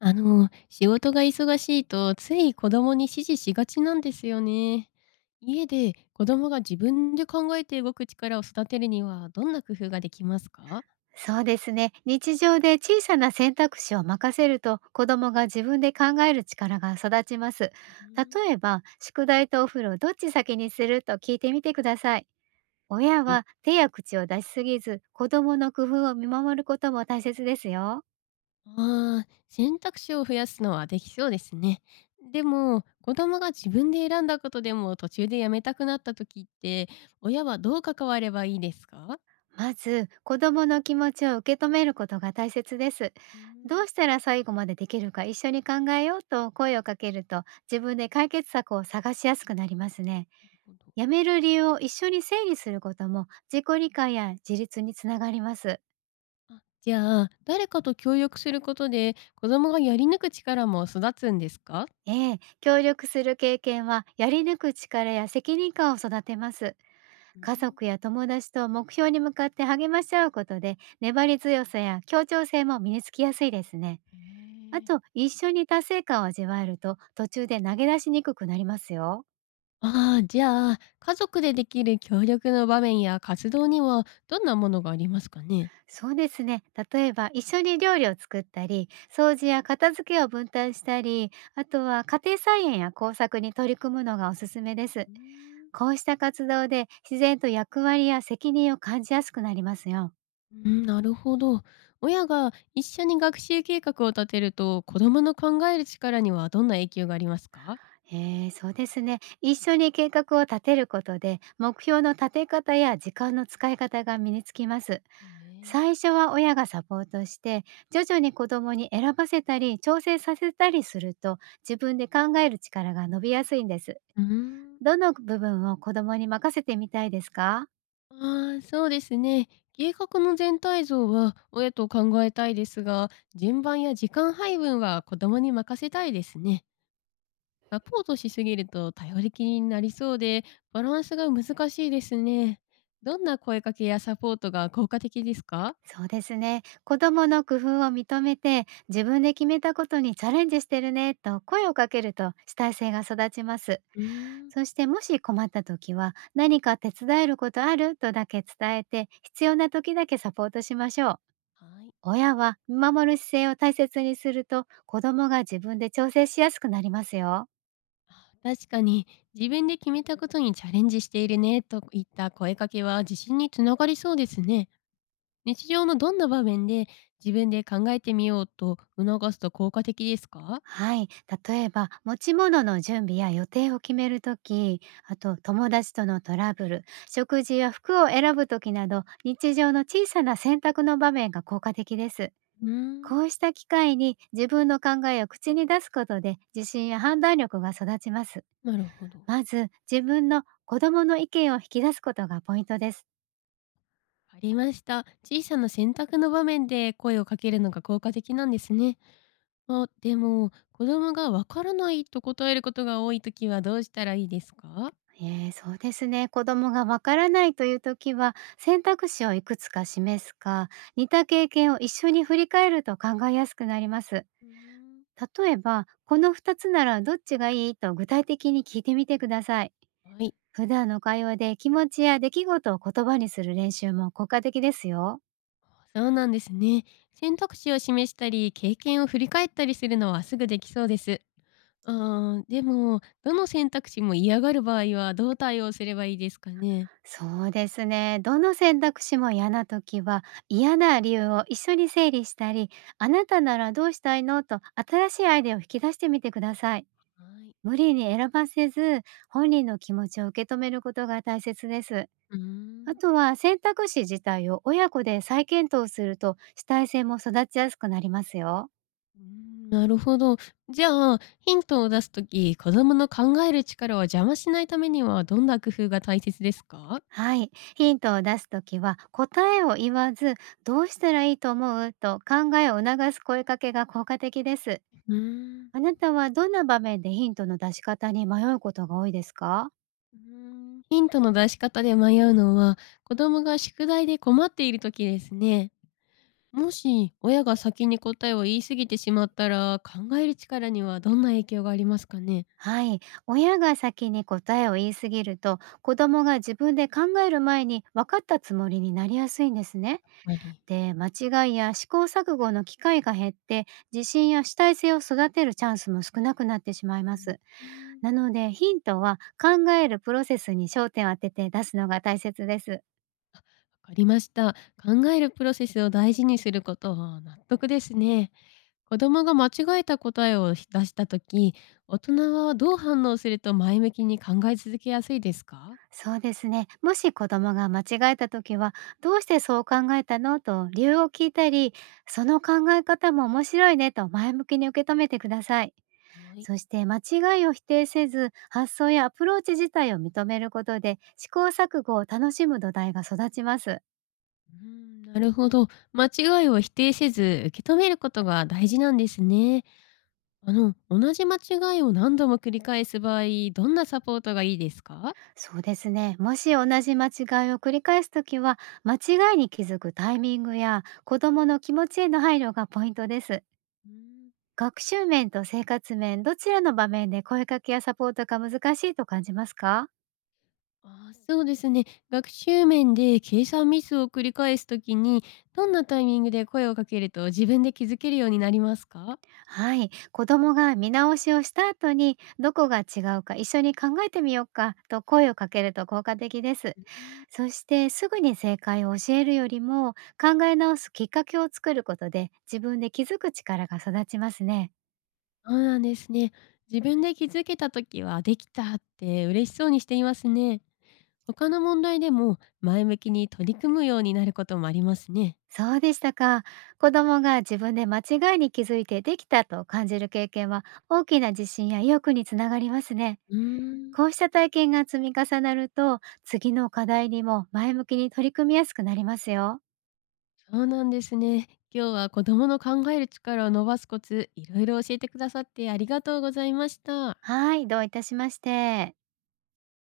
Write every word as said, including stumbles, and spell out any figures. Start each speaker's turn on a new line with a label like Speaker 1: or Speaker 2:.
Speaker 1: あの、仕事が忙しいとつい子供に指示しがちなんですよね。家で子供が自分で考えて動く力を育てるにはどんな工夫ができますか？
Speaker 2: そうですね。日常で小さな選択肢を任せると子供が自分で考える力が育ちます。
Speaker 1: うん。
Speaker 2: 例えば、宿題とお風呂どっち先にすると聞いてみてください。親
Speaker 1: い。
Speaker 2: は手や口を出しすぎず、子供の工夫を見守ることも大切ですよ。
Speaker 1: ああ、選択肢を増やすのはできそうですね。でも、子供が自分で選んだことでも途中でやめたくなった時って、親はどう関わればいいですか？
Speaker 2: まず、子供の気持ちを受け止めることが大切です。
Speaker 1: うーん
Speaker 2: ど
Speaker 1: な
Speaker 2: うしたら最後までできるか一緒に考えようと声をかけると自分で解決策を探しやすくなりますね。
Speaker 1: るほど。
Speaker 2: 辞める理由を一緒に整理することも自己理解や自立につながります。
Speaker 1: あ、じゃあ、誰かと協力することで子供がやり抜く力も育つんですか？
Speaker 2: ええ、協力する経験はやり抜く力や責任感を育てます。
Speaker 1: う
Speaker 2: 家
Speaker 1: ん、
Speaker 2: 族や友達と目標に向かって励まし合うことで粘り強さや協調性も身につきやすいですね。
Speaker 1: へ
Speaker 2: あ
Speaker 1: え。
Speaker 2: と一緒に達成感を味わえると途中で投げ出しにくくなりますよ。
Speaker 1: ああ、じゃあ、家族でできる協力の場面や活動にはどんなものがありますかね？
Speaker 2: そうですね。例えば一緒に料理を作ったり、掃除や片付けを分担したり、あとは家庭菜園や工作に取り組むのがおすすめです。
Speaker 1: うーん。
Speaker 2: こうした活動で自然と役割や責任を感じやすくなりますよ。
Speaker 1: うん、なるほど。親が一緒に学習計画を立てると、子供の考える力にはどんな影響がありますか？
Speaker 2: えー、そうですね。一緒に計画を立てることで、目標の立て方や時間の使い方が身につきます。
Speaker 1: へえ。
Speaker 2: 最初は親がサポートして、徐々に子どもに選ばせたり、調整させたりすると、自分で考える力が伸びやすいんです。
Speaker 1: うーん。
Speaker 2: どの部分を子供に任せてみたいですか？
Speaker 1: ああ、そうですね。計画の全体像は親と考えたいですが、順番や時間配分は子供に任せたいですね。サポートしすぎると頼りきりになりそうで、バランスが難しいですね。どんな声かけやサポートが効果的ですか？
Speaker 2: そうですね。子供の工夫を認めて、自分で決めたことにチャレンジしてるねと声をかけると主体性が育ちます。
Speaker 1: うーん。
Speaker 2: そしてもし困った時は、何か手伝えることあるとだけ伝えて、必要な時だけサポートしましょう。
Speaker 1: はい。
Speaker 2: 親は見守る姿勢を大切にすると、子供が自分で調整しやすくなりますよ。
Speaker 1: あ、確かに、自分で決めたことにチャレンジしているねといった声かけは自信につながりそうですね。日常のどんな場面で自分で考えてみようと促すと効果的ですか？
Speaker 2: はい。例えば、持ち物の準備や予定を決めるとき、あと友達とのトラブル、食事や服を選ぶときなど、日常の小さな選択の場面が効果的です。
Speaker 1: うーん、
Speaker 2: こうした機会に自分の考えを口に出すことで、自信や判断力が育ちます。
Speaker 1: なるほど。
Speaker 2: まず、自分の子供の意見を引き出すことがポイントです。
Speaker 1: ありました。小さな選択の場面で声をかけるのが効果的なんですね。あ、でも、子供がわからないと答えることが多いときはどうしたらいいですか？
Speaker 2: ええ、そうですね。子供がわからないという時は、選択肢をいくつか示すか、似た経験を一緒に振り返ると考えやすくなります。
Speaker 1: うーん。
Speaker 2: 例えば、このふたつならどっちがいいと具体的に聞いてみてください。
Speaker 1: はい。
Speaker 2: 普段の会話で気持ちや出来事を言葉にする練習も効果的ですよ。
Speaker 1: そうなんですね。選択肢を示したり、経験を振り返ったりするのはすぐできそうです。あー、でも、どの選択肢も嫌がる場合はどう対応すればいいですかね？
Speaker 2: そうですね。どの選択肢も嫌な時は、嫌な理由を一緒に整理したり、あなたならどうしたいのと新しいアイデアを引き出してみてください。
Speaker 1: はい。
Speaker 2: 無理に選ばせず、本人の気持ちを受け止めることが大切です。
Speaker 1: うー
Speaker 2: あ
Speaker 1: ん。
Speaker 2: とは選択肢自体を親子で再検討すると主体性も育ちやすくなりますよ。
Speaker 1: うーん、なるほど。じゃあ、ヒントを出すとき、子供の考える力を邪魔しないためにはどんな工夫が大切ですか？
Speaker 2: はい。ヒントを出すときは答えを言わず、どうしたらいいと思うと考えを促す声かけが効果的です。
Speaker 1: うーん。
Speaker 2: あなたはどんな場面でヒントの出し方に迷うことが多いですか？
Speaker 1: うーん、ヒントの出し方で迷うのは、子供が宿題で困っている時ですね。もし親が先に答えを言い過ぎてしまったら、考える力にはどんな影響がありますかね？
Speaker 2: はい。親が先に答えを言いすぎると、子供が自分で考える前に分かったつもりになりやすいんですね。
Speaker 1: やっぱり。
Speaker 2: で、間違いや試行錯誤の機会が減って、自信や主体性を育てるチャンスも少なくなってしまいます。
Speaker 1: うーん、わ
Speaker 2: なので、ヒントは考えるプロセスに焦点を当てて出すのが大切です。
Speaker 1: かりました。考えるプロセスを大事にすることは納得ですね。子供が間違えた答えを出した時、大人はどう反応すると前向きに考え続けやすいですか？
Speaker 2: そうですね。もし子供が間違えた時は、どうしてそう考えたのと理由を聞いたり、その考え方も面白いねと前向きに受け止めてください。
Speaker 1: はい。
Speaker 2: そして間違いを否定せず、発想やアプローチ自体を認めることで、試行錯誤を楽しむ土台が育ちます。
Speaker 1: うーん、なるほど。間違いを否定せず、受け止めることが大事なんですね。あの、同じ間違いを何度も繰り返す場合、どんなサポートがいいですか？
Speaker 2: そうですね。もし同じ間違いを繰り返すときは、間違いに気づくタイミングや子供の気持ちへの配慮がポイントです。
Speaker 1: うーん。
Speaker 2: 学習面と生活面、どちらの場面で声かけやサポートが難しいと感じますか？
Speaker 1: あー、そうですね。学習面で計算ミスを繰り返すときに、どんなタイミングで声をかけると自分で気づけるようになりますか？
Speaker 2: はい、子供が見直しをした後にどこが違うか一緒に考えてみようかと声をかけると効果的です。
Speaker 1: うん。
Speaker 2: そしてすぐに正解を教えるよりも考え直すきっかけを作ることで自分で気づく力が育ちますね。
Speaker 1: そうなんですね。自分で気づけたときは、できたって嬉しそうにしていますね。他の問題でも前向きに取り組むようになることもありますね。
Speaker 2: そうでしたか。子供が自分で間違いに気づいてできたと感じる経験は大きな自信や意欲につながりますね。
Speaker 1: うーん、
Speaker 2: こうした体験が積み重なると次の課題にも前向きに取り組みやすくなりますよ。
Speaker 1: そうなんですね。今日は子供の考える力を伸ばすコツ、いろいろ教えてくださってありがとうございました。
Speaker 2: はい、どういたしまして。